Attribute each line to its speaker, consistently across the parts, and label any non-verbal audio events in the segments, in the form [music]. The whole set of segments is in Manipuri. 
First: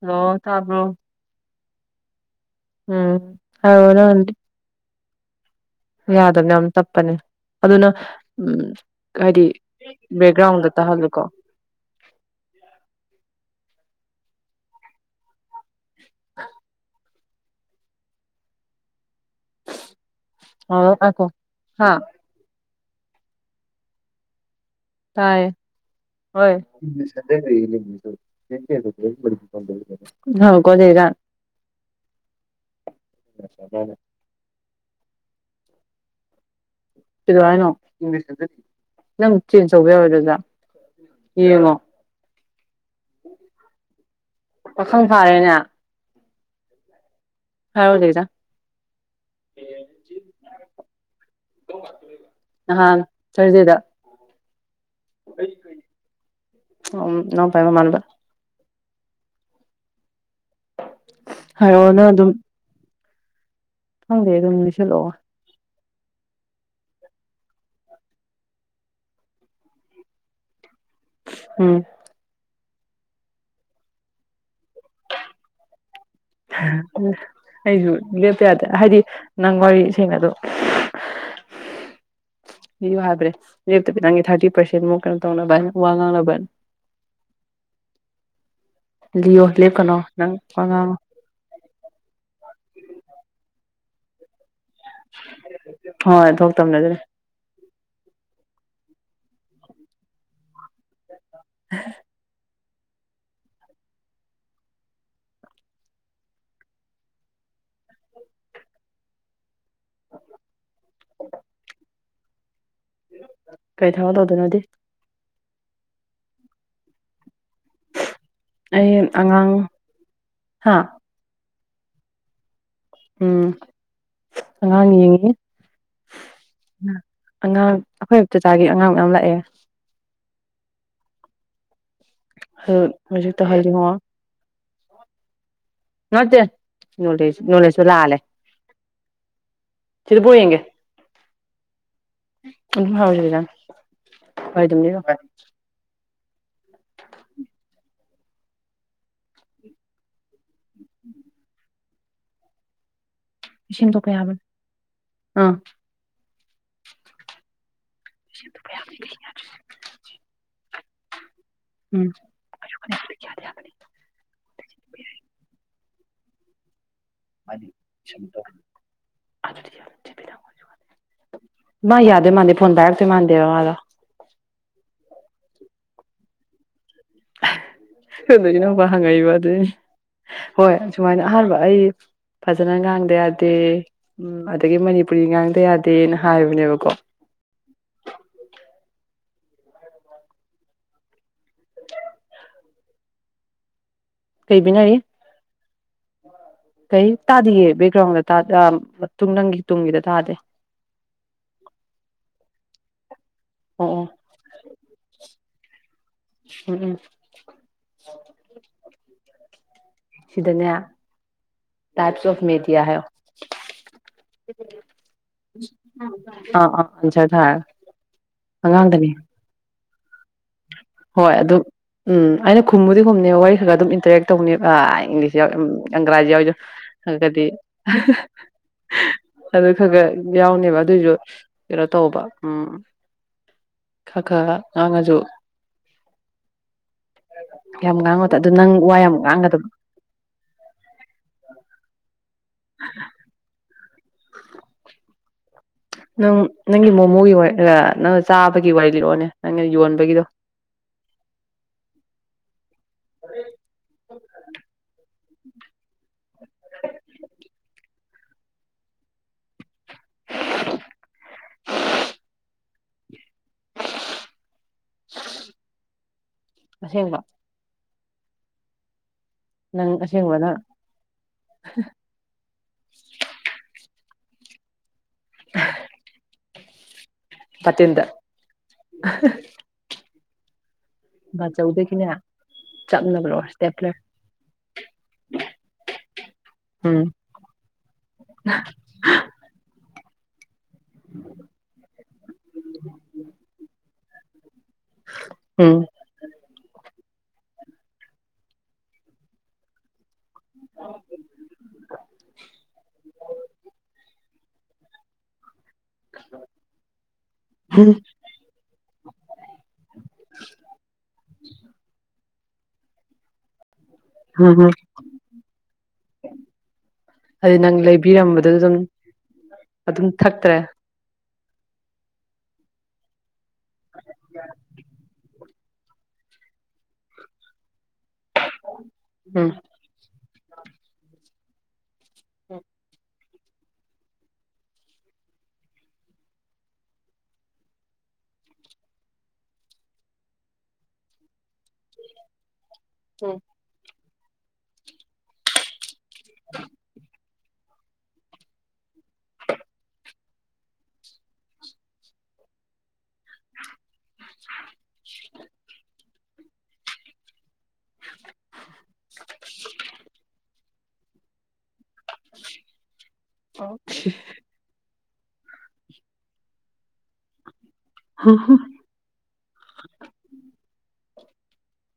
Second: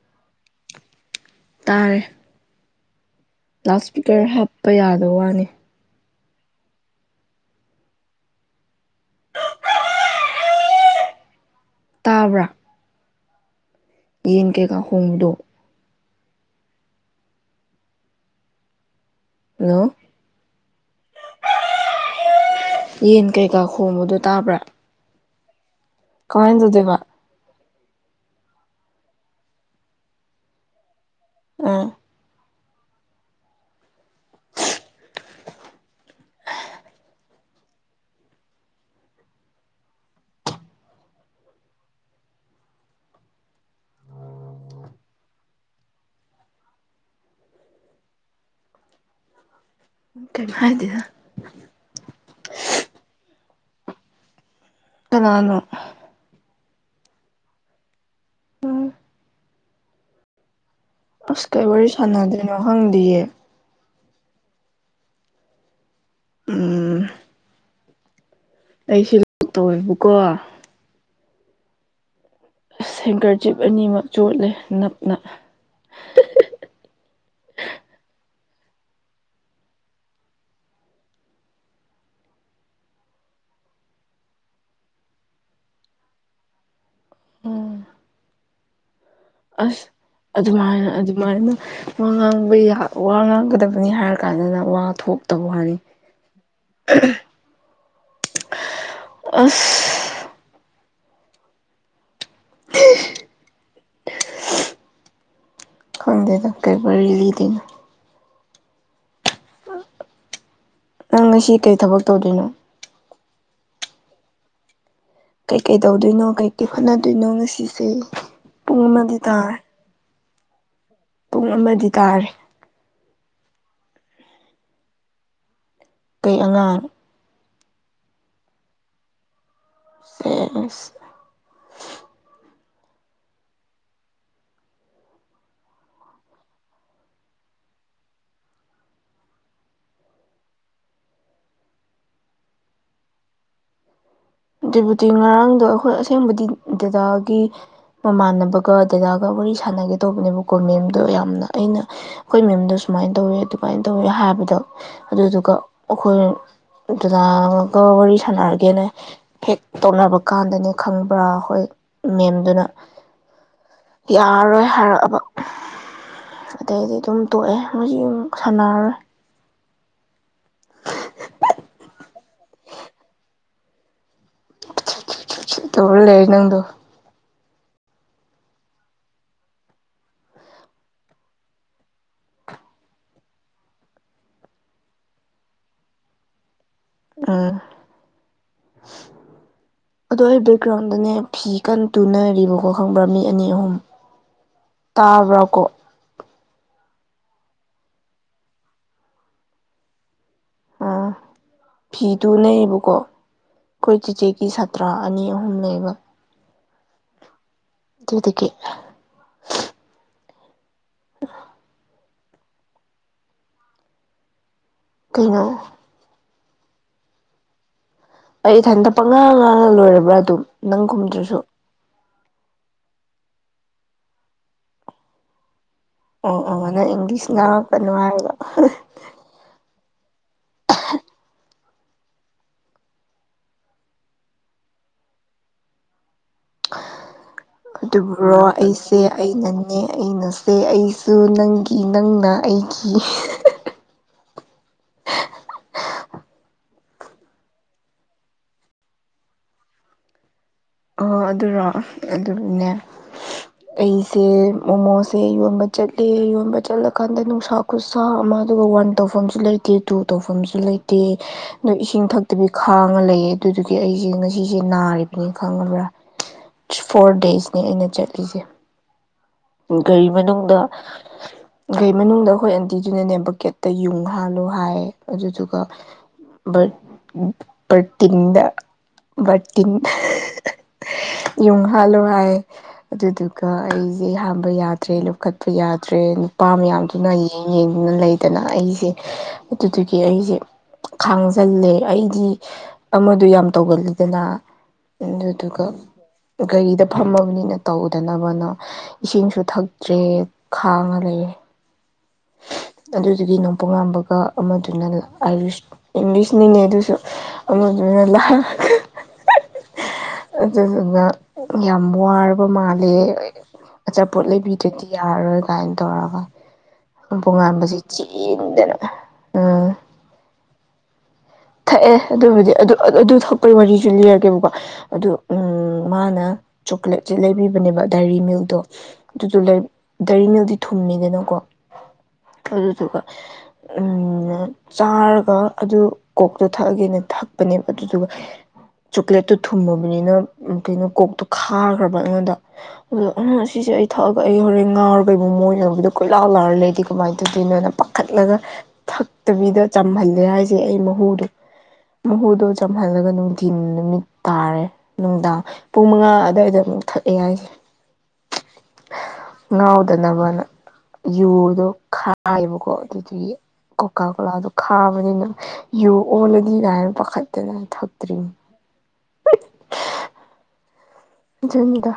Speaker 1: ꯍꯜꯂꯣ ꯇꯥꯕ꯭ꯔꯣ
Speaker 2: ꯇꯔꯦ
Speaker 1: ꯎꯝ
Speaker 2: ꯂꯥꯎ
Speaker 1: ꯍꯥꯏꯔꯣ ꯅꯪ
Speaker 2: ꯏꯁꯄꯤꯀꯔ ꯍꯥꯞꯄ ꯌꯥꯗ ꯋꯥꯅꯤ
Speaker 1: ꯌꯥꯗꯕꯅꯦ ꯌꯥꯝ ꯇꯞꯄꯅꯦ ꯑꯗꯨꯅ ꯎꯝ ꯍꯥꯏꯗꯤ ꯕꯦꯛꯒ꯭ꯔꯥꯎꯟꯗ ꯇꯥꯍꯜꯂꯨꯀꯣ
Speaker 2: ꯇꯥꯕ꯭ꯔꯥ ꯌꯦꯟ ꯀꯩꯀꯥ ꯍꯣꯡꯕꯗꯣ ꯍꯜꯂꯣ
Speaker 1: ꯍꯥꯎ ꯑꯈꯣ ꯍꯥꯥ
Speaker 2: ꯌꯦꯟ ꯀꯩꯀꯥ ꯈꯣꯡꯕꯗꯣ ꯇꯥꯕ꯭ꯔꯥ
Speaker 1: ꯇꯥꯏꯦ ꯍꯣꯏ
Speaker 2: ꯀꯃꯥꯏꯅ ꯇꯧꯗꯣꯏꯕ
Speaker 1: ꯍ ꯀꯂꯦꯖ
Speaker 2: ꯑꯥ
Speaker 1: [unintelligible] ꯀꯗ ꯍꯥꯏꯅꯣ ꯅꯪ ꯇ꯭ꯔꯦꯟ ꯇꯧꯕ ꯌꯥꯔꯦ ꯑꯗꯨꯗ ꯌꯦꯃ ꯄꯊꯪ ꯐꯔꯦꯅꯦ ꯍꯥꯎ ꯂꯩꯗ
Speaker 2: ꯑꯣ ꯍꯥꯏꯗꯗ
Speaker 1: ꯆꯔꯗꯦꯗ
Speaker 2: ꯅꯅ
Speaker 1: ꯎ ꯅ ꯐꯥꯏꯃ ꯃꯥꯟꯕꯥꯟꯕ
Speaker 2: ꯑꯁ ꯀꯩ
Speaker 1: ꯍꯥꯏꯔꯛꯑꯣ
Speaker 2: ꯋꯥꯔꯤꯔꯤ ꯁꯥꯟꯅꯗ꯭ꯔꯤꯅꯣ ꯍꯪꯗꯤꯌꯦ
Speaker 1: ꯍꯪꯗꯦ ꯑꯗꯨꯝꯁꯤꯂꯣ
Speaker 2: ꯎ ꯑꯩꯁ ꯂꯣꯛ ꯇꯧꯋꯦꯕꯀꯣ
Speaker 1: ꯎꯝ
Speaker 2: ꯁꯦꯡꯒꯔꯖꯤꯞ ꯑꯅꯤꯃꯛ ꯆꯣꯠꯂꯦ ꯅꯞꯅ
Speaker 1: ꯑꯩꯁꯨ ꯂꯦꯞꯇ ꯌꯥꯗꯦ ꯍꯥꯏꯗꯤ ꯅꯪ ꯋꯥꯔꯤ ꯁꯦꯡ ꯑꯗꯣ [unintelligible] ꯌꯨ ꯍꯥꯏꯕ꯭ꯔꯦꯦꯞꯇ ꯅꯪꯒꯤ ꯊꯥꯔꯇꯤ ꯄꯥꯔꯁꯦꯟ ꯑꯃꯨꯛ ꯀꯩꯅꯣ ꯇꯧꯅꯕ ꯍꯥꯏꯅ ꯋꯥ ꯉꯥꯡꯅꯕ ꯍꯥꯏꯅ
Speaker 2: ꯎꯝ
Speaker 1: ꯂꯤꯌꯣ
Speaker 2: ꯑꯁ
Speaker 1: ꯂꯦꯞꯀꯅꯣ ꯅꯪ
Speaker 2: ꯑꯗꯨꯃꯥꯏꯅ
Speaker 1: ꯋꯥꯉꯥꯡ
Speaker 2: ꯑꯗꯨꯃꯥꯏꯅ ꯋꯥ ꯉꯥꯡꯕ ꯋꯥ ꯉꯥꯡꯒꯗꯕꯅꯤ ꯍꯥꯏꯔ ꯀꯥꯟꯗꯅ ꯋꯥ ꯊꯣꯛꯇꯧ ꯍꯥꯏꯅꯤ
Speaker 1: ꯍꯣꯏ ꯊꯣꯛꯇꯕꯅꯦ ꯑꯗꯨꯅꯦ
Speaker 2: ꯑꯁ
Speaker 1: [unintelligible]
Speaker 2: ꯈꯪꯗꯦ ꯇ ꯀꯩ ꯋꯥꯔꯤꯔꯤ ꯂꯤꯗꯅ
Speaker 1: ꯎ [inaudible]
Speaker 2: ꯅꯪ ꯉꯁꯤ ꯀꯔꯤ ꯊꯕꯛ ꯇꯧꯗꯣꯏꯔꯤꯅꯣ
Speaker 1: ꯀꯩ ꯊꯃ ꯇꯧꯗꯅꯣꯗꯤ
Speaker 2: ꯀꯩꯀꯩ ꯇꯧꯗꯣꯏꯅꯣ ꯀꯩꯀꯩ ꯍꯣꯠꯅꯗꯣꯏꯅꯣ ꯉꯁꯤꯁꯦ ꯄꯨꯡ ꯑꯃꯗꯤ ꯇꯥꯔꯦ
Speaker 1: ꯍꯥꯥ
Speaker 2: ꯄꯨꯡ ꯑꯃꯗꯤ ꯇꯥꯔꯦ
Speaker 1: ꯎꯝ ꯑꯉꯥꯡ ꯌꯦꯡꯉ
Speaker 2: ꯀꯩ ꯑꯉꯥꯡ
Speaker 1: ꯑꯉꯥꯡ ꯑꯩꯈꯣꯏ ꯃ ꯆꯆꯥꯒꯤ ꯑꯉꯥꯡ ꯃꯌꯥꯝ ꯂꯥꯛꯑꯦ
Speaker 2: ꯁꯤ
Speaker 1: ꯍ ꯍꯧꯖꯤ ꯇꯍꯖꯣ ꯃꯠꯇꯦ ꯅꯅꯨꯡꯂꯁ ꯂꯥꯟꯂꯦ ꯆꯔꯤꯄꯨꯔꯔꯤ ꯌꯦꯒꯦ ꯎ ꯍꯥꯎꯗꯗ
Speaker 2: ꯗꯦꯕꯨꯇꯤ ꯉꯔꯥꯡꯗꯣ ꯑꯩꯈꯣꯏ ꯑꯁꯦꯡꯕꯗꯤ ꯗꯗꯥꯒꯤ ꯃꯃꯥꯟꯅꯕꯒ ꯗꯗꯥꯒ ꯋꯥꯔꯤ ꯁꯥꯟꯅꯒꯦ ꯇꯧꯕꯅꯦꯕꯀꯣ ꯃꯦꯝꯗꯣ ꯌꯥꯝꯅ ꯑꯩꯅ ꯑꯩꯈꯣꯏ ꯃꯦꯝꯗꯣ ꯁꯨꯃꯥꯏꯅ ꯇꯧꯋꯤ ꯑꯗꯨꯃꯥꯏꯅ ꯇꯧꯋꯤ
Speaker 1: ꯁꯦꯝꯗꯣꯛꯄ ꯌꯥꯕꯅꯤ
Speaker 2: ꯍꯥꯏꯕꯗꯣ
Speaker 1: ꯑꯥ
Speaker 2: ꯑꯗꯨꯗꯨꯒ ꯑꯩꯈꯣꯏ ꯖꯂꯥ ꯋꯥꯔꯤ ꯁꯥꯟꯅꯔꯒꯦꯅ ꯍꯦꯛ ꯇꯧꯅꯕ ꯀꯥꯟꯗꯅꯦ ꯈꯪꯕ꯭ꯔꯥ ꯑꯩꯈꯣꯏ
Speaker 1: ꯎꯝ
Speaker 2: ꯃꯦꯝꯗꯨꯅ
Speaker 1: ꯌꯥꯗꯤ ꯌꯥꯕꯅꯤ
Speaker 2: ꯌꯥꯔꯔꯣꯏ ꯍꯥꯏꯔꯛꯑꯕ ꯑꯗꯩꯗꯤ ꯑꯗꯨꯝ ꯇꯣꯛꯑꯦ ꯃ ꯁꯥꯟꯅꯔꯔꯣꯏ
Speaker 1: ꯑꯗꯨꯗꯤ ꯃꯥ ꯌꯥꯗ ꯃꯥꯗ ꯐꯣꯟꯅꯁ ꯃꯥꯗ ꯋꯥ
Speaker 2: ꯇꯧꯔ ꯂꯩ ꯅꯪꯗꯣ
Speaker 1: ꯑꯗꯨꯅꯕ ꯍꯪꯉꯛꯏꯕ ꯑꯗꯨꯏꯅꯤ ꯍꯣꯏ ꯁꯨꯃꯥꯏꯅ ꯑꯍꯥꯟꯕ ꯑꯩ ꯐꯖꯅ ꯉꯥꯡꯗ ꯌꯥꯗꯦ ꯎꯝ ꯑꯗꯒꯤ ꯃꯅꯤꯄꯨꯔꯤ ꯉꯥꯡꯗ ꯌꯥꯗꯦꯅ ꯍꯥꯏꯕꯅꯦꯕꯀꯣ
Speaker 2: ꯑꯥ
Speaker 1: [unintelligible]
Speaker 2: ꯑꯗꯣ ꯑꯩ ꯕꯦꯛꯒ꯭ꯔꯥꯎꯟꯗꯅꯦ ꯐꯤ ꯀꯟꯅ ꯇꯨꯅꯔꯤꯕꯀꯣ ꯈꯪꯕ꯭ꯔꯥ ꯃꯤ ꯑꯅꯤ ꯑꯍꯨꯝ
Speaker 1: ꯀꯩ ꯕꯤꯅꯔꯤ
Speaker 2: ꯇꯥꯕ꯭ꯔꯣꯀꯣ
Speaker 1: ꯀꯩ ꯇꯥꯗꯤꯒꯦ ꯕꯦꯛꯒ꯭ꯔꯥꯎꯟꯗ ꯃꯇꯨꯡ ꯅꯪꯒꯤ ꯇꯨꯡꯒꯤꯗ ꯇꯥꯗꯦ
Speaker 2: ꯑꯥ ꯐꯤꯗꯨ ꯂꯩꯌꯦꯕꯀꯣ
Speaker 1: ꯑꯣ
Speaker 2: ꯑꯩꯈꯣꯏ
Speaker 1: ꯑꯣ
Speaker 2: ꯆꯤꯆꯦꯒꯤ ꯁꯥꯇ꯭ꯔꯥ ꯑꯅꯤ ꯑꯍꯨꯝ ꯎ ꯂꯩꯕ
Speaker 1: ꯎꯝ ꯎꯝ
Speaker 2: ꯑꯗꯨꯗꯒꯤ
Speaker 1: ꯁꯤꯗꯅꯦ ꯇꯥꯏꯞꯁ ꯑꯣꯐ ꯃꯦꯗꯤꯌꯥ ꯍꯥꯏ
Speaker 2: ꯀꯩꯅꯩꯅꯣ
Speaker 1: ꯑꯥ ꯑꯖ ꯊꯔ
Speaker 2: ꯑꯩ ꯏꯊꯟꯇ ꯄ ꯉꯥꯡ ꯉꯥꯡ ꯂꯣꯏꯔꯕ꯭ꯔꯥ ꯑꯗꯨꯝ ꯅꯪ
Speaker 1: ꯍꯣꯏ
Speaker 2: ꯈꯨꯝꯗ꯭ꯔꯁꯨ
Speaker 1: ꯑꯗꯨꯝ ꯎꯝ ꯑꯩꯅ ꯈꯨꯝꯃꯨꯗꯤ ꯈꯨꯝꯅꯦ ꯋꯥꯔꯤ ꯈꯔ ꯑꯗꯨꯝ ꯏꯟꯇꯔꯦꯛ ꯇꯧꯅꯦꯕ ꯑ ꯏꯪꯂꯤꯁ ꯑꯒ꯭ꯔꯥꯖꯤ
Speaker 2: ꯑꯣ ꯑꯣ ꯅꯪ ꯏꯪꯂꯤꯁ
Speaker 1: ꯌꯥꯎꯁꯨꯗꯤ
Speaker 2: ꯉꯥꯡꯉꯛꯀꯅꯨ ꯍꯥꯏꯔꯒ
Speaker 1: ꯑꯗꯨ ꯈꯔ ꯈꯔ ꯌꯥꯎꯅꯦꯕ ꯑꯗꯨꯏꯁꯨ ꯀꯩꯅꯣ ꯇꯧꯕ ꯎꯝ ꯀ ꯀꯥ ꯉꯥꯡꯉꯖꯣ
Speaker 2: ꯑꯗꯨꯕꯨꯔꯣ ꯑꯩꯁꯦ
Speaker 1: ꯉꯥꯡꯒꯗꯕ
Speaker 2: ꯑꯩꯅꯅꯦ ꯑꯩꯅꯁꯦ ꯑꯩꯁꯨ ꯅꯪꯒꯤ ꯅꯪꯅ ꯑꯩ [unintelligible] [inaudible]
Speaker 1: ꯎꯝ ꯅꯪ ꯅꯪꯒꯤ ꯃꯣꯃꯣꯒꯤ ꯅꯪꯅ ꯆꯥꯕꯒꯤ ꯋꯥꯔꯤ ꯂꯤꯔꯛꯑꯣꯅꯦ ꯅꯪꯅ ꯌꯣꯟꯕꯒꯤꯗꯣ
Speaker 2: ꯑ ꯑꯗꯨꯔꯣ ꯑꯗꯨꯅꯦ ꯑꯩꯁꯦ ꯃꯣꯃꯣꯁ ꯁꯦ ꯌꯣꯟꯕ ꯆꯠꯂꯦ ꯌꯣꯟꯕ ꯆꯠꯂꯀꯥꯟꯗ ꯅꯨꯡꯁꯥꯎ ꯈꯨꯠꯁꯥ ꯑꯃ ꯑꯗꯨꯒ ꯋꯥꯟ ꯇꯧꯐꯝꯁꯨ ꯂꯩꯇꯦ ꯇꯨ ꯇꯧꯐꯝꯁꯨ ꯂꯩꯇꯦ ꯑꯗꯣ ꯏꯁꯤꯡ ꯊꯛꯇꯕꯤ ꯍꯥꯡꯉ ꯂꯩꯌꯦ ꯑꯗꯨꯗꯨꯒꯤ ꯑꯩꯁꯦ ꯉꯁꯤꯁꯦ ꯅꯥꯔꯤꯕꯅꯤ ꯈꯪꯉꯕ꯭ꯔꯥ ꯐꯣꯔ
Speaker 1: ꯑꯁꯦꯡꯕ
Speaker 2: ꯗꯦꯖꯅꯦ ꯑꯩꯅ ꯆꯠꯂ ꯄꯤꯖꯦ
Speaker 1: ꯅꯪ
Speaker 2: ꯒꯥꯔꯤ
Speaker 1: ꯑꯁꯦꯡꯕꯅ
Speaker 2: ꯃꯅꯨꯡꯗ ꯒꯥꯔꯤ ꯃꯅꯨꯡꯗ ꯑꯩꯈꯣꯏ ꯑꯟꯇꯤꯗꯨꯅ ꯅꯦꯝꯕꯀꯦꯠꯇ ꯌꯨꯡ ꯍꯥꯂꯨ ꯍꯥꯏꯌꯦ ꯑꯗꯨꯗꯨꯒꯕꯔ
Speaker 1: ꯕꯥꯇꯤꯟꯗ
Speaker 2: ꯄꯇꯤꯟꯗ ꯤꯟꯤꯟ ꯌꯣꯡ ꯍꯥꯜꯂꯣ
Speaker 1: ꯕꯥꯆꯧꯗꯒꯤꯅꯦ
Speaker 2: ꯍꯥꯏ
Speaker 1: ꯆꯞꯅꯕ
Speaker 2: ꯑꯗꯨꯗꯨꯒ
Speaker 1: ꯂꯧꯔ
Speaker 2: ꯑꯩ
Speaker 1: ꯏꯁꯇꯦꯄ꯭ꯂꯔ
Speaker 2: ꯑꯩ ꯍꯥꯥꯟꯕ ꯌꯥꯗ꯭ꯔꯦ ꯂꯨꯞꯈꯠꯄ ꯌꯥꯗ꯭ꯔꯦ ꯅꯨꯄꯥ ꯃꯌꯥꯝꯗꯨꯅ
Speaker 1: ꯎꯝ
Speaker 2: ꯌꯦꯡ ꯌꯦꯡꯗꯨꯅ ꯂꯩꯗꯅ ꯑꯩꯁꯦ ꯑꯗꯨꯗꯨꯗꯒꯤ ꯑꯩꯁꯦ ꯈꯥꯡꯖꯜꯂꯦ ꯑꯩꯗꯤ ꯑꯃꯗ ꯌꯥꯝ ꯇꯧꯒꯜꯂꯤꯗꯅ ꯑꯗꯨꯗꯨꯒ
Speaker 1: ꯎꯝ
Speaker 2: ꯒꯥꯔꯤꯗ ꯐꯝꯃꯕꯅꯤ ꯩꯅ ꯇꯧꯗꯅꯕꯅ ꯏꯁꯤꯡꯁꯨ ꯊꯛꯇ꯭ꯔꯦ ꯈꯥꯡꯉ ꯂꯩꯌꯦ ꯑꯗꯨꯗꯨꯗꯒꯤ ꯅꯣꯡꯄꯣꯛ ꯌꯥꯝꯝꯕꯒ ꯑꯃꯗꯨꯅ ꯑꯥꯏꯔꯤꯁ ꯏꯪꯂꯤꯁꯅꯤꯅꯦ ꯑꯗꯨꯁꯨ
Speaker 1: ꯎꯝ
Speaker 2: ꯑꯃꯗꯨꯅ ꯂꯥꯛ ꯑꯗꯨꯗꯨꯅ ꯌꯥꯝ ꯋꯥꯔ ꯕ ꯃꯥꯜꯂꯦ ꯑꯆꯥꯄꯣꯠ
Speaker 1: ꯎꯝ ꯎꯝ
Speaker 2: ꯂꯩꯕꯤꯗꯗꯤ ꯌꯥꯔꯔꯣꯏ ꯀꯥꯏꯅ ꯇꯧꯔꯒ
Speaker 1: ꯑꯗꯨ
Speaker 2: ꯄꯣꯉꯥꯟꯕꯁꯦ
Speaker 1: ꯅꯪ ꯂꯩꯕꯤꯔꯝꯕꯗꯨ ꯑꯗꯨꯝ
Speaker 2: ꯆꯦꯟꯗꯅ ꯎꯝ
Speaker 1: ꯑꯗꯨꯝ ꯊꯛꯇ꯭ꯔꯦ
Speaker 2: ꯊꯛꯑꯦ ꯑꯗꯨꯕꯨꯗꯤ ꯑꯗꯨ ꯑꯗꯨ ꯊꯛꯄꯒꯤ ꯋꯥꯔꯤꯁꯨ ꯂꯤꯔꯒꯦꯕꯀꯣ ꯑꯗꯨ ꯎ ꯃꯥꯅ ꯆꯣꯀ꯭ꯂꯦꯠꯁꯦ ꯂꯩꯕꯤꯕꯅꯦꯕ ꯗꯥꯏꯔꯤ ꯃꯤꯜꯗꯣ ꯑꯗꯨꯗꯣ
Speaker 1: ꯎꯝ
Speaker 2: ꯀꯔꯤꯅꯦꯜꯗꯤ ꯊꯨꯝꯅꯤꯗꯅꯀꯣ ꯑꯗꯨ ꯊꯒ ꯎꯝ ꯆꯥꯔꯒ ꯑꯗꯨ ꯀꯣꯛꯇꯣ ꯊꯛꯑꯒꯦꯅ ꯊꯛꯄꯅꯦꯕ ꯑꯗꯨꯗꯨꯒ ꯆꯣꯀ꯭ꯂꯦꯠꯇꯣ ꯊꯨꯝꯃꯕꯅꯤꯅ ꯀꯩꯅꯣ ꯀꯣꯛꯇꯣ ꯈꯥꯈ꯭ꯔꯕ ꯑꯩꯉꯣꯟꯗ ꯑꯗꯣ ꯑ ꯁꯤꯁꯦ ꯑꯩ ꯊꯛꯑꯒ ꯑꯩ ꯍꯣꯔꯦꯟ ꯉꯥꯎꯔꯒꯩꯕꯨ ꯃꯣꯏꯅꯔꯕꯗ ꯀꯣꯏꯂꯥ ꯂꯥꯔ ꯂꯩꯦꯗꯤ ꯀꯃꯥꯏꯅ ꯑꯗꯨꯗꯤ ꯅꯅ ꯄꯥꯈꯠꯂꯒ ꯊꯛꯇꯕꯤꯗ ꯆꯝꯍꯜꯂꯦ ꯍꯥꯏꯁꯦ ꯑꯩ ꯃꯍꯨꯗꯣ ꯃꯍꯨꯗꯣ ꯆꯝꯍꯜꯂꯒ ꯅꯨꯡꯊꯤꯤꯟ ꯅꯨꯃꯤꯠ ꯇꯥꯔꯦ ꯅꯨꯡꯗꯥꯡ ꯄꯨꯡ ꯃꯉꯥ ꯑꯗꯨꯗꯋꯥꯏꯗ ꯑꯃꯨꯛ ꯊꯛꯑꯦ ꯍꯥꯏꯁꯦ ꯉꯥꯎꯗꯅꯕꯅ ꯌꯨ ꯑꯣ ꯈꯥꯏꯕꯀꯣ ꯑꯗꯨꯒꯤ ꯀꯣꯀꯥ ꯀꯣꯂꯥꯗꯣ ꯈꯥꯕꯅꯤꯅ ꯌꯨ ꯑꯣꯂꯗꯤ ꯥꯏꯅ ꯄꯈꯠꯠꯇ ꯊ
Speaker 1: ꯍ ꯍ [unintelligible] [inaudible]
Speaker 2: ꯟꯗ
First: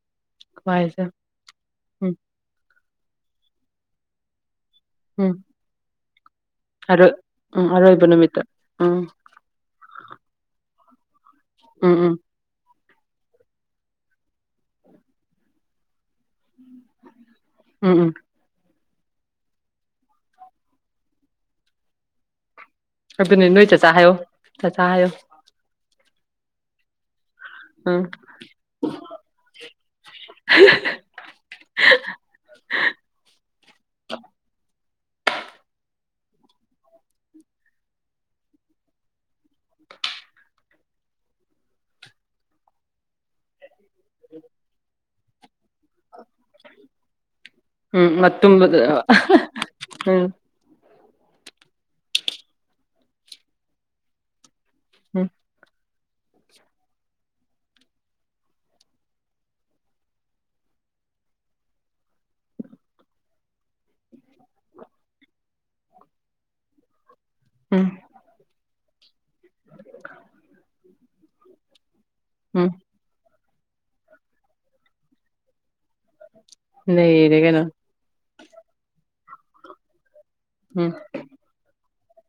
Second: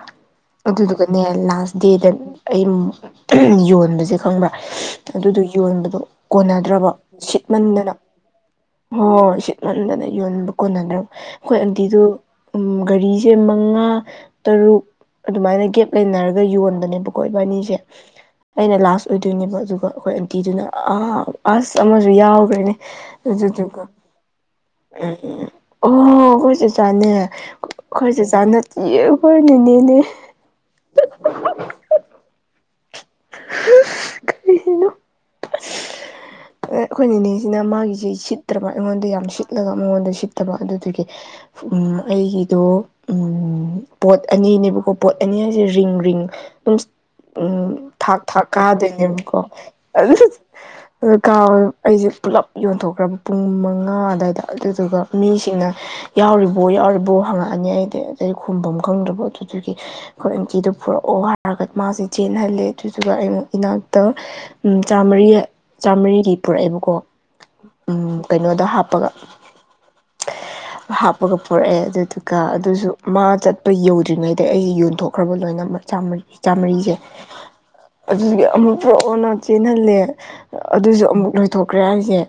Speaker 1: ꯋꯥꯏꯁꯦ
Speaker 2: ꯑꯗꯨꯗꯨꯒꯅꯦ ꯂꯥꯁ ꯗꯦꯗ
Speaker 1: ꯎꯝ
Speaker 2: ꯑꯩ ꯌꯣꯟꯕꯁꯦ ꯈꯪꯕ
Speaker 1: ꯎꯝ
Speaker 2: ꯑꯗꯨꯗꯣ ꯌꯣꯟꯕꯗꯣ ꯀꯣꯟꯅꯗ꯭ꯔꯕ
Speaker 1: ꯑꯔꯣꯏ ꯎꯝ
Speaker 2: ꯁꯤꯠꯃꯟꯗꯅ
Speaker 1: ꯑꯔꯣꯏꯕ ꯅꯨꯃꯤꯠꯇ ꯎꯝ
Speaker 2: ꯍ ꯁꯤ ꯅꯗ ꯂꯩ [inaudible] ꯌꯣꯟꯕ ꯀꯣꯟꯅꯗ꯭ꯔꯕ ꯑꯩꯈꯣꯏ
Speaker 1: ꯎꯝ
Speaker 2: ꯑꯪꯇꯤꯗꯨ
Speaker 1: ꯎꯝ
Speaker 2: ꯒꯥꯔꯤꯁꯦ ꯃꯉꯥ ꯇꯔꯨꯛ ꯑꯗꯨꯃꯥꯏꯅ ꯒꯦꯞ ꯂꯩꯅꯔꯒ ꯌꯣꯟꯕꯅꯦꯕꯀꯣ ꯏꯕꯥꯅꯤꯁꯦ
Speaker 1: ꯎꯝ ꯎꯝ
Speaker 2: ꯑꯩꯅ ꯂꯥꯁ ꯑꯣꯏꯗꯣꯏꯅꯦꯕ ꯑꯗꯨꯒ ꯑꯩꯈꯣꯏ ꯑꯟꯇꯤꯗꯨꯅ ꯑꯁ ꯑꯃꯁꯨ ꯌꯥꯎꯈ꯭ꯔꯦꯅꯦ
Speaker 1: ꯑꯗꯨꯅꯦ ꯅꯣꯏ
Speaker 2: ꯖꯀ
Speaker 1: ꯆꯥꯆꯥ ꯍꯥꯏꯌꯣ ꯆꯥꯆꯥ ꯍꯥꯏꯌꯣ
Speaker 2: ꯎ ꯎ ꯑꯣ ꯑꯩꯈꯣꯏꯁꯨꯦ ꯆꯥꯅꯩ
Speaker 1: ꯎꯝ
Speaker 2: ꯑꯩꯈꯣꯏꯁꯨꯦ ꯆꯥꯅ ꯅꯤꯅꯦꯅꯦ
Speaker 1: [inaudible]
Speaker 2: ꯀꯔꯤꯅꯣ
Speaker 1: [inaudible]
Speaker 2: ꯑꯩꯈꯣꯏ ꯏꯅꯦꯁꯤꯅ ꯃꯥꯒꯤꯁꯤ ꯁꯤꯠꯇ꯭ꯔꯕ ꯑꯩꯉꯣꯟꯗ ꯌꯥꯝ ꯁꯤꯠꯂꯒ ꯃꯉꯣꯟꯗ ꯁꯤꯠꯇꯕ ꯑꯗꯨꯗꯨꯒꯤ ꯑꯩꯒꯤꯗꯣ ꯄꯣꯠ ꯑꯅꯤꯅꯦꯕꯀꯣ ꯄꯣꯠ ꯑꯅꯤ ꯍꯥꯏꯁꯦ ꯔꯤꯡ ꯔꯤꯡ ꯑꯗꯨꯝ ꯎꯝ ꯊꯥꯛ ꯊꯥꯛ
Speaker 1: ꯃꯇꯨꯝ ꯎꯝ
Speaker 2: ꯀꯥꯗꯣꯏꯅꯦꯕꯀꯣ ꯑꯗꯨ ꯑꯀꯥꯔ ꯑꯩꯁꯦ ꯄꯨꯂꯞ ꯌꯣꯟꯊꯣꯛꯈ꯭ꯔꯕ ꯄꯨꯡ ꯃꯉꯥ ꯑꯗꯨꯋꯥꯏꯗ ꯑꯗꯨꯗꯨꯒ
Speaker 1: ꯎꯝ
Speaker 2: ꯃꯤꯁꯤꯡꯅ ꯌꯥꯎꯔꯤꯕꯣ ꯌꯥꯎꯔꯤꯕꯣ ꯍꯪꯉꯛꯑꯅꯤ ꯑꯩꯗꯤ ꯑꯩ ꯈꯨꯝꯐꯝ ꯈꯪꯗ꯭ꯔꯕꯣ ꯑꯗꯨꯗꯨꯒꯤ ꯑꯩꯈꯣꯏ ꯑꯦꯟꯇꯤꯗꯨꯣ ꯄꯨꯔꯛ ꯑꯣ ꯍꯥꯏꯔꯒ ꯃꯥꯁꯦ ꯆꯦꯟꯍꯜꯂꯦ ꯑꯗꯨꯗꯨꯒ ꯑꯩꯉꯨꯛ ꯏꯅꯥꯛꯇ ꯎ ꯆꯥꯝꯃꯔꯤ ꯆꯥꯝꯃꯔꯤꯒꯤ ꯄꯨꯔꯛꯑꯦꯕꯀꯣ ꯎꯝ ꯀꯩꯅꯣꯗꯣ ꯍꯥꯞꯄꯒ
Speaker 1: [inaudible]
Speaker 2: ꯍꯥꯞꯄꯒ ꯄꯔꯛꯑꯦ ꯑꯗꯨꯗꯨꯒ
Speaker 1: ꯎꯝ
Speaker 2: ꯑꯗꯨꯁꯨ ꯃꯥ ꯆꯠꯄ ꯌꯧꯗ꯭ꯔꯤꯉꯩꯗ ꯑꯩꯒꯤ ꯌꯣꯟꯊꯣꯛꯈ꯭ꯔꯕ ꯂꯣꯏꯅꯃꯛ ꯆꯔꯤ ꯆꯝꯔꯤꯁꯦ
Speaker 1: ꯅꯩꯔꯦ ꯀꯩꯅꯣ
Speaker 2: ꯑꯗꯨꯒꯤ ꯑꯃꯨꯛ ꯄꯨꯔꯛꯑꯣꯅ ꯆꯦꯟꯍꯜꯂꯦ
Speaker 1: ꯎꯝ
Speaker 2: ꯑꯗꯨꯁꯨ ꯑꯃꯨꯛ ꯂꯣꯏꯊꯣꯛꯈ꯭ꯔꯦ ꯍꯥꯏꯁꯦ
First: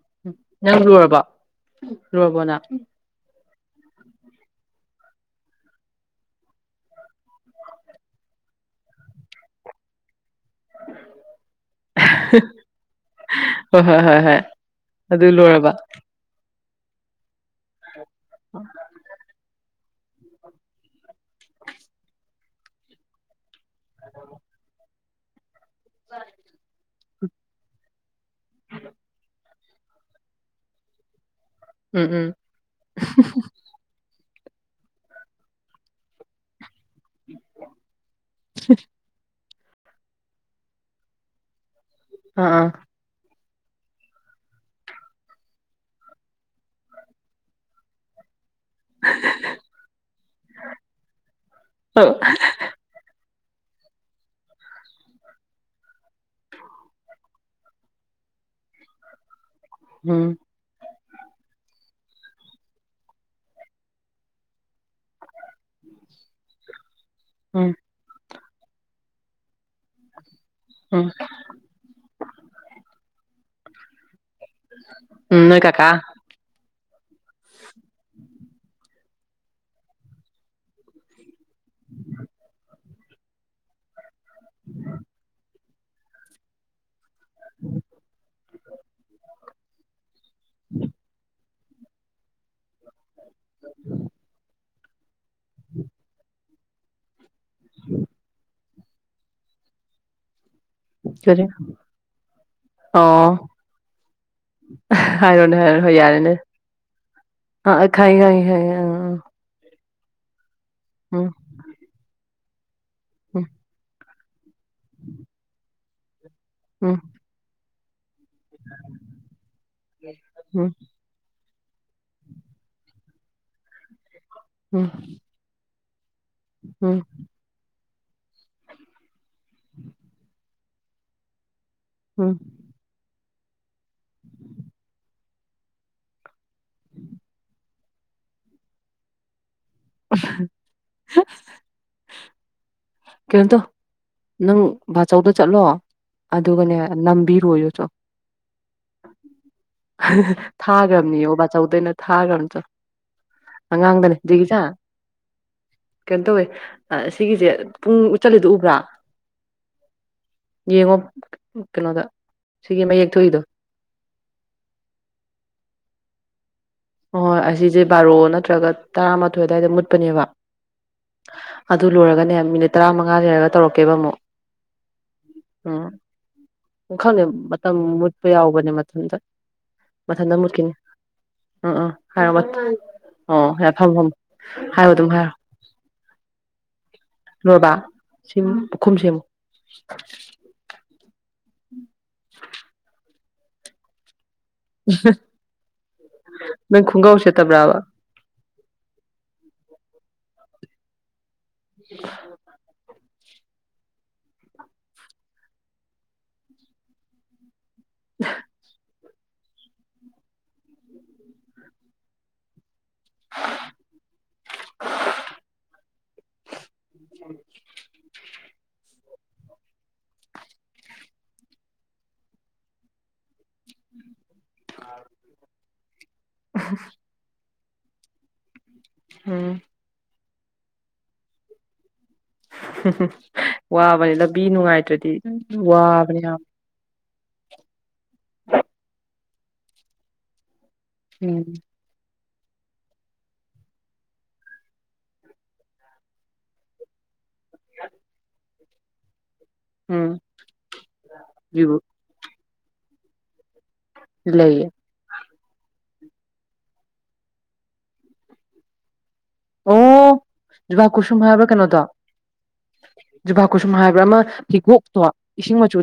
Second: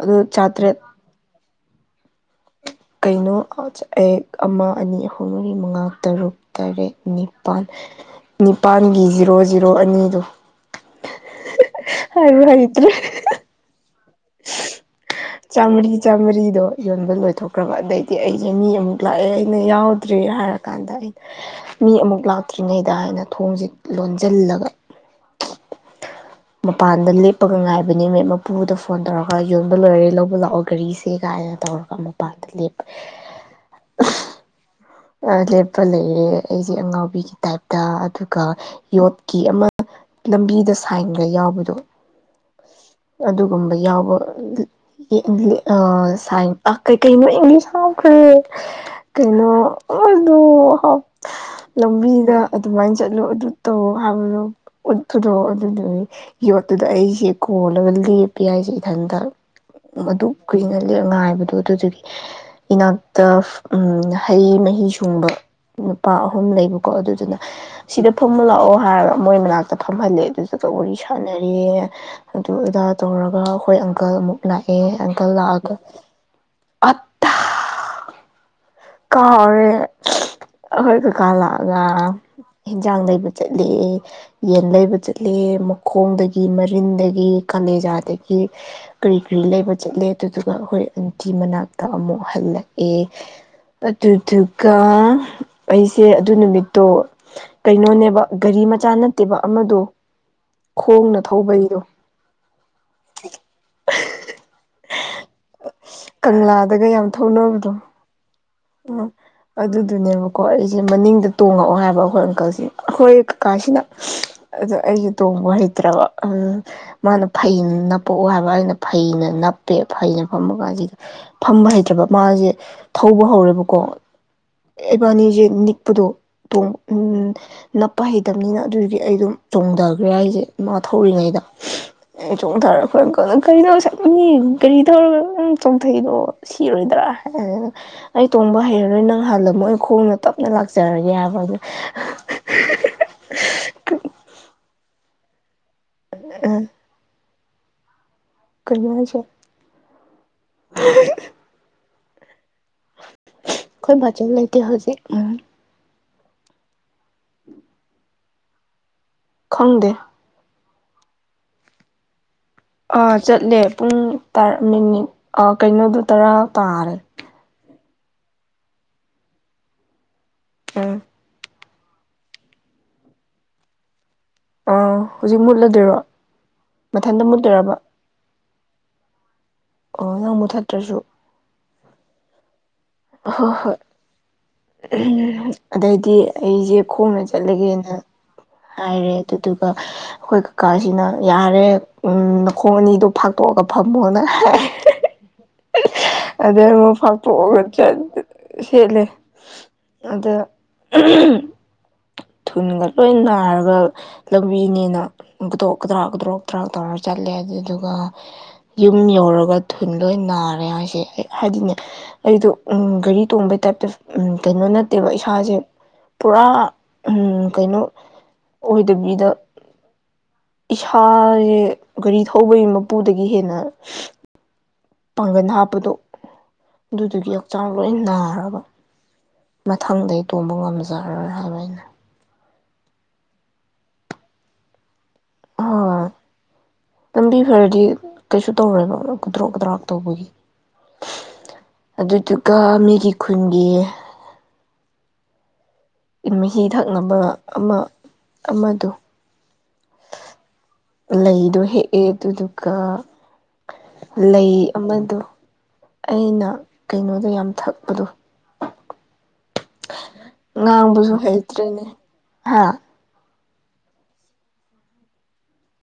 Speaker 2: ꯑꯗꯨ ꯆꯥꯇ꯭ꯔꯦꯠ
Speaker 1: ꯅꯪ ꯂꯨꯔꯔꯕꯔꯕꯣ ꯂꯨꯔꯕꯣ ꯅ
Speaker 2: ꯀꯩꯅꯣ ꯑ ꯑꯃ ꯑꯅꯤ ꯑꯍꯨꯝ ꯃꯔꯤ ꯃꯉꯥ ꯇꯔꯨꯛ ꯇꯔꯦꯠ ꯅꯤꯄꯥꯜ ꯅꯤꯄꯥꯜꯒꯤ ꯖꯤꯔꯣ ꯖꯤꯔꯣ ꯑꯅꯤꯗꯨꯣ ꯑꯔ ꯃ ꯏꯇ꯭ꯔꯦ
Speaker 1: ꯍꯣꯏ ꯍꯣꯏ ꯍꯣꯏ ꯍꯣꯏ ꯑꯗꯨ ꯂꯣꯏꯔꯕ
Speaker 2: ꯐꯗꯣ ꯌꯣꯟꯕ ꯂꯣꯏꯊꯣꯛꯈ꯭ꯔꯕ ꯑꯗꯩꯗꯤ ꯑꯩꯁꯦ ꯃꯤ ꯑꯃꯨꯛ ꯂꯥꯛꯑꯦ ꯑꯩꯅ ꯌꯥꯎꯗ꯭ꯔꯦ ꯍꯥꯏꯔ ꯀꯥꯟꯗ ꯑꯩ ꯃꯤ ꯑꯃꯨꯛ ꯂꯥꯛꯇ꯭ꯔꯤꯉꯩꯗ ꯍꯥꯏꯅ ꯊꯣꯡꯁꯦ ꯂꯣꯟꯁꯤꯜꯂꯒ ꯃꯄꯥꯟꯗ ꯂꯦꯞꯄꯒ ꯉꯥꯏꯕꯅꯤ ꯃ ꯃꯄꯨꯗ ꯐꯣꯟ ꯇꯧꯔꯒ ꯌꯣꯟꯕ ꯂꯣꯏꯔꯦ ꯂꯧꯕ ꯂꯥꯛꯑꯣ ꯒꯥꯔꯤꯁꯦ ꯀꯥꯏꯅ ꯇꯧꯔꯒ
Speaker 1: ꯎꯝ ꯎꯝ
Speaker 2: ꯃꯄꯥꯟꯗ ꯂꯦꯞꯄ ꯂꯦꯞꯄ ꯂꯩꯌꯦꯦ ꯑꯩꯁꯦ ꯑꯉꯥꯎꯕꯤꯒꯤ ꯇꯥꯏꯞꯇ ꯑꯗꯨꯒ ꯌꯣꯠꯀꯤ ꯑꯃ ꯂꯝꯕꯤꯗ ꯁꯥꯏꯟꯒ ꯌꯥꯎꯕꯗꯣ
Speaker 1: ꯑꯥ ꯑ
Speaker 2: ꯨꯝꯕ ꯌꯥꯎꯕꯥꯏꯟ ꯀ ꯀꯩ ꯏꯪꯂꯤꯁ ꯍꯥꯎꯈ꯭ꯔꯦ ꯀꯩꯅꯣ ꯃꯗ
Speaker 1: ꯑꯥ
Speaker 2: ꯂꯝꯕꯤꯗ ꯑꯗꯨꯃꯥꯏꯅ ꯆꯠꯂꯨ ꯑꯗꯨꯠꯇ ꯍꯥꯏ ꯎꯠꯇꯨꯗꯣ ꯑꯗꯨꯗꯨ ꯌꯣꯠꯇꯨꯗ ꯑꯩꯁꯦ ꯀꯣꯜꯂꯒ ꯂꯦꯞꯄꯦ ꯍꯥꯏꯏꯁꯦ ꯏꯊꯟꯇ ꯃꯗꯨ
Speaker 1: ꯎꯝ
Speaker 2: ꯀꯨꯏꯅ ꯂ ꯉꯥꯏꯕꯗꯣ ꯑꯗꯨꯗꯒꯤ ꯏꯅꯥꯛꯇ ꯎꯝ ꯍꯩ ꯃꯍꯤ ꯁꯨꯡꯕ ꯅꯨꯄꯥ ꯑꯍꯨꯝ ꯂꯩꯕ ꯀꯣ ꯑꯗꯨꯗꯨꯅ
Speaker 1: ꯎꯝ
Speaker 2: ꯁꯤꯗ ꯐꯝꯍꯜꯂꯥꯛꯑꯣ ꯍꯥꯏꯔꯒ ꯃꯣꯏ ꯃꯅꯥꯛꯇ ꯐꯝꯍꯜꯂꯦ ꯑꯗꯨ ꯇ ꯋꯥꯔꯤ
Speaker 1: ꯎꯝ
Speaker 2: ꯁꯥꯟꯅꯔꯤ ꯑꯗꯨ ꯑꯗꯥ ꯇꯧꯔꯒ ꯑꯩꯈꯣꯏ ꯑꯪꯀꯜ ꯑꯃꯨꯛ ꯂꯥꯛꯑ ꯑꯪꯀꯜ
Speaker 1: ꯎꯝ ꯅꯣꯏ
Speaker 2: ꯂꯒ
Speaker 1: ꯀꯀꯥ
Speaker 2: ꯑ ꯀꯥꯔꯦ ꯍꯣꯏ ꯀ ꯀꯥꯂꯑꯒ ꯍꯤꯟꯖꯥꯡ ꯂꯩꯕ ꯆꯠꯂ ꯌꯦꯟ ꯂꯩꯕ ꯆꯠꯂ ꯃꯈꯣꯡꯗꯒꯤ ꯃꯔꯤꯟꯗꯒꯤ ꯀꯅ ꯌꯥꯗꯦ ꯀꯔꯤ ꯀꯔꯤ ꯂꯩꯕ ꯆꯂꯦ ꯑꯗꯨꯗꯨꯒ ꯑꯩꯈꯣꯏ ꯑꯟꯇꯤ ꯃꯅꯥꯛꯇ ꯑꯃꯨꯛ ꯍꯜꯂꯛꯑꯦ ꯑꯗꯨꯗꯨꯒ ꯑꯩꯁꯦ ꯑꯗꯨ ꯅꯨꯃꯤꯠ ꯇꯣ ꯀꯩꯅꯣꯅꯦꯕ ꯒꯥꯔꯤ ꯃꯆꯥ ꯅꯠꯇꯦꯕ ꯑꯃꯗꯣ ꯈꯣꯡꯅ
Speaker 1: ꯐꯔꯤ
Speaker 2: ꯊꯧꯕꯒꯤꯗꯣ
Speaker 1: ꯑ ꯍꯥꯏꯔꯣꯅꯦ ꯍꯥꯏꯔꯣ ꯍꯣꯏ ꯌꯥꯔꯦꯅꯦ
Speaker 2: ꯀꯪꯂꯥꯗꯒ ꯌꯥꯝ
Speaker 1: ꯑ
Speaker 2: ꯊꯧꯅꯕꯗꯣ
Speaker 1: ꯑꯩ ꯈꯪꯉꯤ ꯈꯪꯉꯤ ꯍ [unintelligible]
Speaker 2: ꯑꯗꯨꯅꯦꯕꯀꯣ ꯑꯩꯁꯦ ꯃꯅꯤꯡꯗ ꯇꯣꯡꯉꯛꯑꯣ ꯍꯥꯏꯕ ꯑꯩꯈꯣꯏ ꯑꯪꯀꯜꯁꯦ ꯑꯩꯈꯣꯏ
Speaker 1: ꯎꯝ
Speaker 2: ꯀꯀꯥꯁꯤꯅ ꯑꯗꯣ ꯑꯩꯒꯤ ꯇꯣꯡꯕ ꯍꯩꯇ꯭ꯔꯕ ꯎꯝ ꯃꯥꯅ ꯐꯩ ꯄꯣꯛꯎ ꯍꯥꯏꯕ ꯑꯩꯅ ꯐꯩꯅ ꯅꯞꯄꯦ ꯐꯩꯅ ꯐꯝꯕ
Speaker 1: ꯎꯝ
Speaker 2: ꯀꯥꯟꯁꯤꯗ ꯐꯝꯕ ꯍꯩꯇꯔꯕ ꯃꯥꯁꯦ ꯊꯧꯕ ꯍꯧꯔꯦꯕꯀꯣ
Speaker 1: ꯎꯝ
Speaker 2: ꯏꯕꯥꯅꯤꯁꯦ ꯅꯤꯛꯄꯗꯣ [unintelligible] ꯎꯝ ꯅꯞꯄ ꯍꯩꯇꯕꯅꯤꯅ ꯑꯗꯨꯒꯤ ꯑꯩꯗꯨ ꯆ‌ꯣꯡꯊꯈ꯭ꯔꯦ ꯍꯥꯏꯁꯦ ꯃꯥ ꯊꯧꯔꯤꯉꯩꯗ
Speaker 1: ꯎꯝ
Speaker 2: ꯑꯩ ꯆꯣꯡꯊꯥꯔꯒ ꯀꯔꯤꯅ‌ꯣ [unintelligible] ꯀꯔꯤ ꯇꯧꯔꯒ ꯅꯪ ꯆꯣꯡꯊꯩꯗ‌ꯣ ꯁꯤꯔꯣꯏꯗ꯭ꯔꯥ ꯑꯩ ꯇꯣꯡꯕ ꯍꯩꯔꯔꯣꯏ ꯅꯪ ꯍꯥꯜꯂꯝꯃ‌ꯣ ꯈꯣꯡꯅ ꯇꯞꯅ ꯂꯥꯛꯆꯔꯒꯦ ꯍꯥꯏꯕ ꯑꯗ [unintelligible]
Speaker 1: ꯀꯩꯅꯣꯇꯧ ꯅꯪ ꯕꯥꯆꯧꯗ ꯆꯠꯂꯣ ꯑꯗꯨꯒꯅꯦ ꯅꯝꯕꯤꯔꯣꯏꯌ‌ꯣ ꯆ‌ꯣ
Speaker 2: ꯀꯩꯅꯣ ꯍꯥꯏꯁꯦ
Speaker 1: ꯊꯥꯒꯔꯝꯅꯤꯑꯣ ꯕꯥꯆꯎꯗ ꯑꯩꯅ ꯊꯥꯒꯔꯝꯅꯤ ꯆ‌ꯣ
Speaker 2: ꯑꯩꯈꯣꯏ
Speaker 1: ꯑꯉꯥꯡꯗꯅꯤ
Speaker 2: ꯕꯥꯆꯧ ꯂꯩꯇꯦ ꯍꯧꯖꯤꯛ ꯎꯝ
Speaker 1: [unintelligible] ꯀꯩꯅꯣ ꯇꯧꯋꯦ ꯁꯤꯒꯤꯁꯦ ꯄꯨꯡ ꯎꯠꯆꯜꯂꯤꯗꯣ ꯎꯕ꯭ꯔꯥ
Speaker 2: ꯈꯪꯗꯦ
Speaker 1: ꯌꯦꯡꯉꯣ ꯀꯩꯅꯣꯗ ꯁꯤꯒꯤ
Speaker 2: ꯑ
Speaker 1: ꯃꯌꯦꯛ ꯊꯣꯛꯏꯗꯣ
Speaker 2: ꯆꯠꯂꯦ ꯄꯨꯡ ꯃꯤꯅꯤꯠ ꯀꯩꯅꯣꯗꯨ ꯇꯔꯥ ꯇꯥꯔꯦ
Speaker 1: ꯍꯣꯏ ꯍꯣꯏ ꯑꯁꯤꯁꯦ ꯕꯥꯔꯣ ꯅꯠꯇ꯭ꯔꯒ ꯇꯔꯥꯃꯥꯊꯣꯏ ꯑꯗꯨꯋꯥꯏꯗ ꯃꯨꯠꯄꯅꯦꯕ
Speaker 2: ꯎꯝ
Speaker 1: ꯑꯗꯨ ꯂꯣꯏꯔꯒꯅꯦ ꯃꯤꯅꯤꯠ ꯇꯔꯥꯃꯉꯥ ꯂꯩꯔꯒ ꯇꯧꯔꯛꯀꯦꯕ ꯑꯃꯨꯛ
Speaker 2: ꯑꯥ ꯍꯧꯖꯤꯛ ꯃꯨꯠꯂꯗꯣꯏꯔꯣ
Speaker 1: ꯎꯝ ꯈꯪꯗꯦ
Speaker 2: ꯃꯊꯟꯇ
Speaker 1: ꯃꯇꯝ
Speaker 2: ꯃꯨꯠꯇꯣꯏꯔꯕ
Speaker 1: ꯃꯨꯠꯄ ꯌꯥꯎꯕꯅꯦ ꯃꯊꯟꯇ
Speaker 2: ꯑꯣ
Speaker 1: ꯃꯊꯟꯇ
Speaker 2: ꯅꯪ
Speaker 1: ꯃꯨꯠꯈꯤꯅꯤ
Speaker 2: ꯃꯨꯊꯠꯇ꯭ꯔꯁꯨ
Speaker 1: ꯎꯝ ꯎꯝ ꯍꯥꯏ ꯑꯣ ꯐꯝ
Speaker 2: ꯍꯣꯏ
Speaker 1: ꯐꯝ
Speaker 2: ꯑꯗꯩꯗꯤ ꯑꯩꯁꯦ ꯈꯣꯡꯅ
Speaker 1: ꯂꯣꯏꯔꯕ
Speaker 2: ꯆꯠꯂꯒꯦꯅ
Speaker 1: ꯁꯤ ꯄꯨꯈꯨꯝ
Speaker 2: ꯍꯥꯏꯔꯦ
Speaker 1: ꯁꯦꯝꯃꯨ
Speaker 2: ꯑꯗꯨꯗꯨꯒ ꯑꯩꯈꯣꯏ ꯀꯀꯥꯁꯤꯅ ꯌꯥꯔꯦ ꯎꯝ ꯃꯈꯣꯡ ꯑꯅꯤꯗꯣ ꯐꯥꯛꯇꯣꯛꯑꯒ ꯐꯝꯃꯣꯅ ꯍꯥꯏ ꯑꯗꯩ
Speaker 1: ꯅꯪ
Speaker 2: ꯑꯃꯨꯛ
Speaker 1: ꯈꯣꯡꯒ꯭ꯔꯥꯎ
Speaker 2: ꯐꯥꯛꯇꯣꯛꯑꯒ
Speaker 1: ꯁꯦꯠꯇꯕ꯭ꯔꯥꯕ
Speaker 2: ꯁꯦꯠꯂꯦ ꯑꯗ ꯊꯨꯟꯒ
Speaker 1: [unintelligible]
Speaker 2: ꯂꯣꯏ ꯅꯥꯔꯒ ꯂꯝꯕꯤꯅꯤꯅ ꯗꯣꯛ ꯀꯗ꯭ꯔꯥꯛ ꯒꯗ꯭ꯔꯣꯛ ꯀ꯭ꯔꯥꯛ ꯇꯧꯔ ꯆꯠꯂꯦ ꯑꯗꯨ ꯑꯗꯨꯒ ꯌꯨꯝ ꯌꯧꯔꯒ ꯊꯨꯟ ꯂꯣꯏ ꯅꯥꯔꯦ ꯍꯥꯏꯁꯦ ꯑꯩ ꯍꯥꯏꯗꯤꯅꯦ ꯑꯩꯗꯣ ꯒꯥꯔꯤ ꯇꯣꯡꯕꯩ ꯇꯥꯏꯞꯇ ꯀꯩꯅꯣ ꯅꯠꯇꯦꯕ ꯏꯁꯥꯁꯦ ꯄꯨꯔꯥ ꯎ ꯀꯩꯅꯣ ꯑꯣꯏꯗꯕꯤꯗ ꯏꯁꯥꯁꯦ ꯒꯥꯔꯤ ꯊꯧꯕꯒꯤ ꯃꯄꯨꯗꯒꯤ ꯍꯦꯟꯅ ꯄꯥꯡꯒꯟ ꯍꯥꯞꯄꯗꯣ ꯑꯗꯨꯗꯨꯒꯤ ꯍꯛꯆꯥꯡ ꯂꯣꯏ ꯅꯥꯔꯕ
Speaker 1: ꯎꯝ
Speaker 2: ꯃꯊꯪꯗ ꯇꯣꯡꯕ ꯉꯝꯖꯔꯣꯏ ꯍꯥꯏꯕ ꯑꯩꯅ
Speaker 1: ꯋꯥꯕꯅꯤ ꯂꯝꯕꯤ ꯅꯨꯡꯉꯥꯏꯇ꯭ꯔꯗꯤ
Speaker 2: ꯍꯣꯏ
Speaker 1: ꯋꯥꯕꯅꯦ ꯌꯥꯝ
Speaker 2: ꯂꯝꯕꯤ ꯐꯔꯗꯤ ꯀꯩꯁꯨ ꯇꯧꯔꯣꯏꯕ ꯈꯨꯗ꯭ꯔꯣꯛ ꯑꯗ꯭ꯔꯥꯛ ꯇꯧꯕꯒꯤ
Speaker 1: ꯎꯝ
Speaker 2: ꯑꯗꯨꯗꯨꯒ ꯃꯤꯒꯤ ꯈꯨꯟꯒꯤ ꯃꯍꯤ ꯊꯛꯅꯕ ꯑꯃ ꯑꯃꯗꯨ
Speaker 1: ꯎꯝ
Speaker 2: ꯂꯩꯗꯣ
Speaker 1: ꯑꯗꯨꯕꯨ
Speaker 2: ꯍꯦꯛꯑꯦ ꯑꯗꯨꯗꯨꯒ ꯂꯩ
Speaker 1: ꯂꯩꯌꯦ
Speaker 2: ꯑꯃꯗꯣ ꯑꯩꯅ ꯀꯩꯅꯣꯗꯣ ꯌꯥꯝ ꯊꯛꯄꯗꯣ
Speaker 1: ꯑꯣ ꯖꯨꯕꯥꯛ
Speaker 2: ꯉꯥꯡꯕꯁꯨ
Speaker 1: ꯀꯨꯁꯨꯝ ꯍꯥꯏꯕ꯭ꯔ ꯀꯩꯅꯣ
Speaker 2: ꯍꯩꯇ꯭ꯔꯦꯅꯦ
Speaker 1: ꯗ‌ꯣ
Speaker 2: ꯍꯥ
Speaker 1: ꯖꯨꯕꯥ ꯀꯨꯁꯨꯝ ꯍꯥꯏꯕ꯭ꯔꯥ ꯑꯃ ꯍꯤꯒꯣꯛꯇꯣ ꯏꯁꯤꯡ ꯃꯆꯨ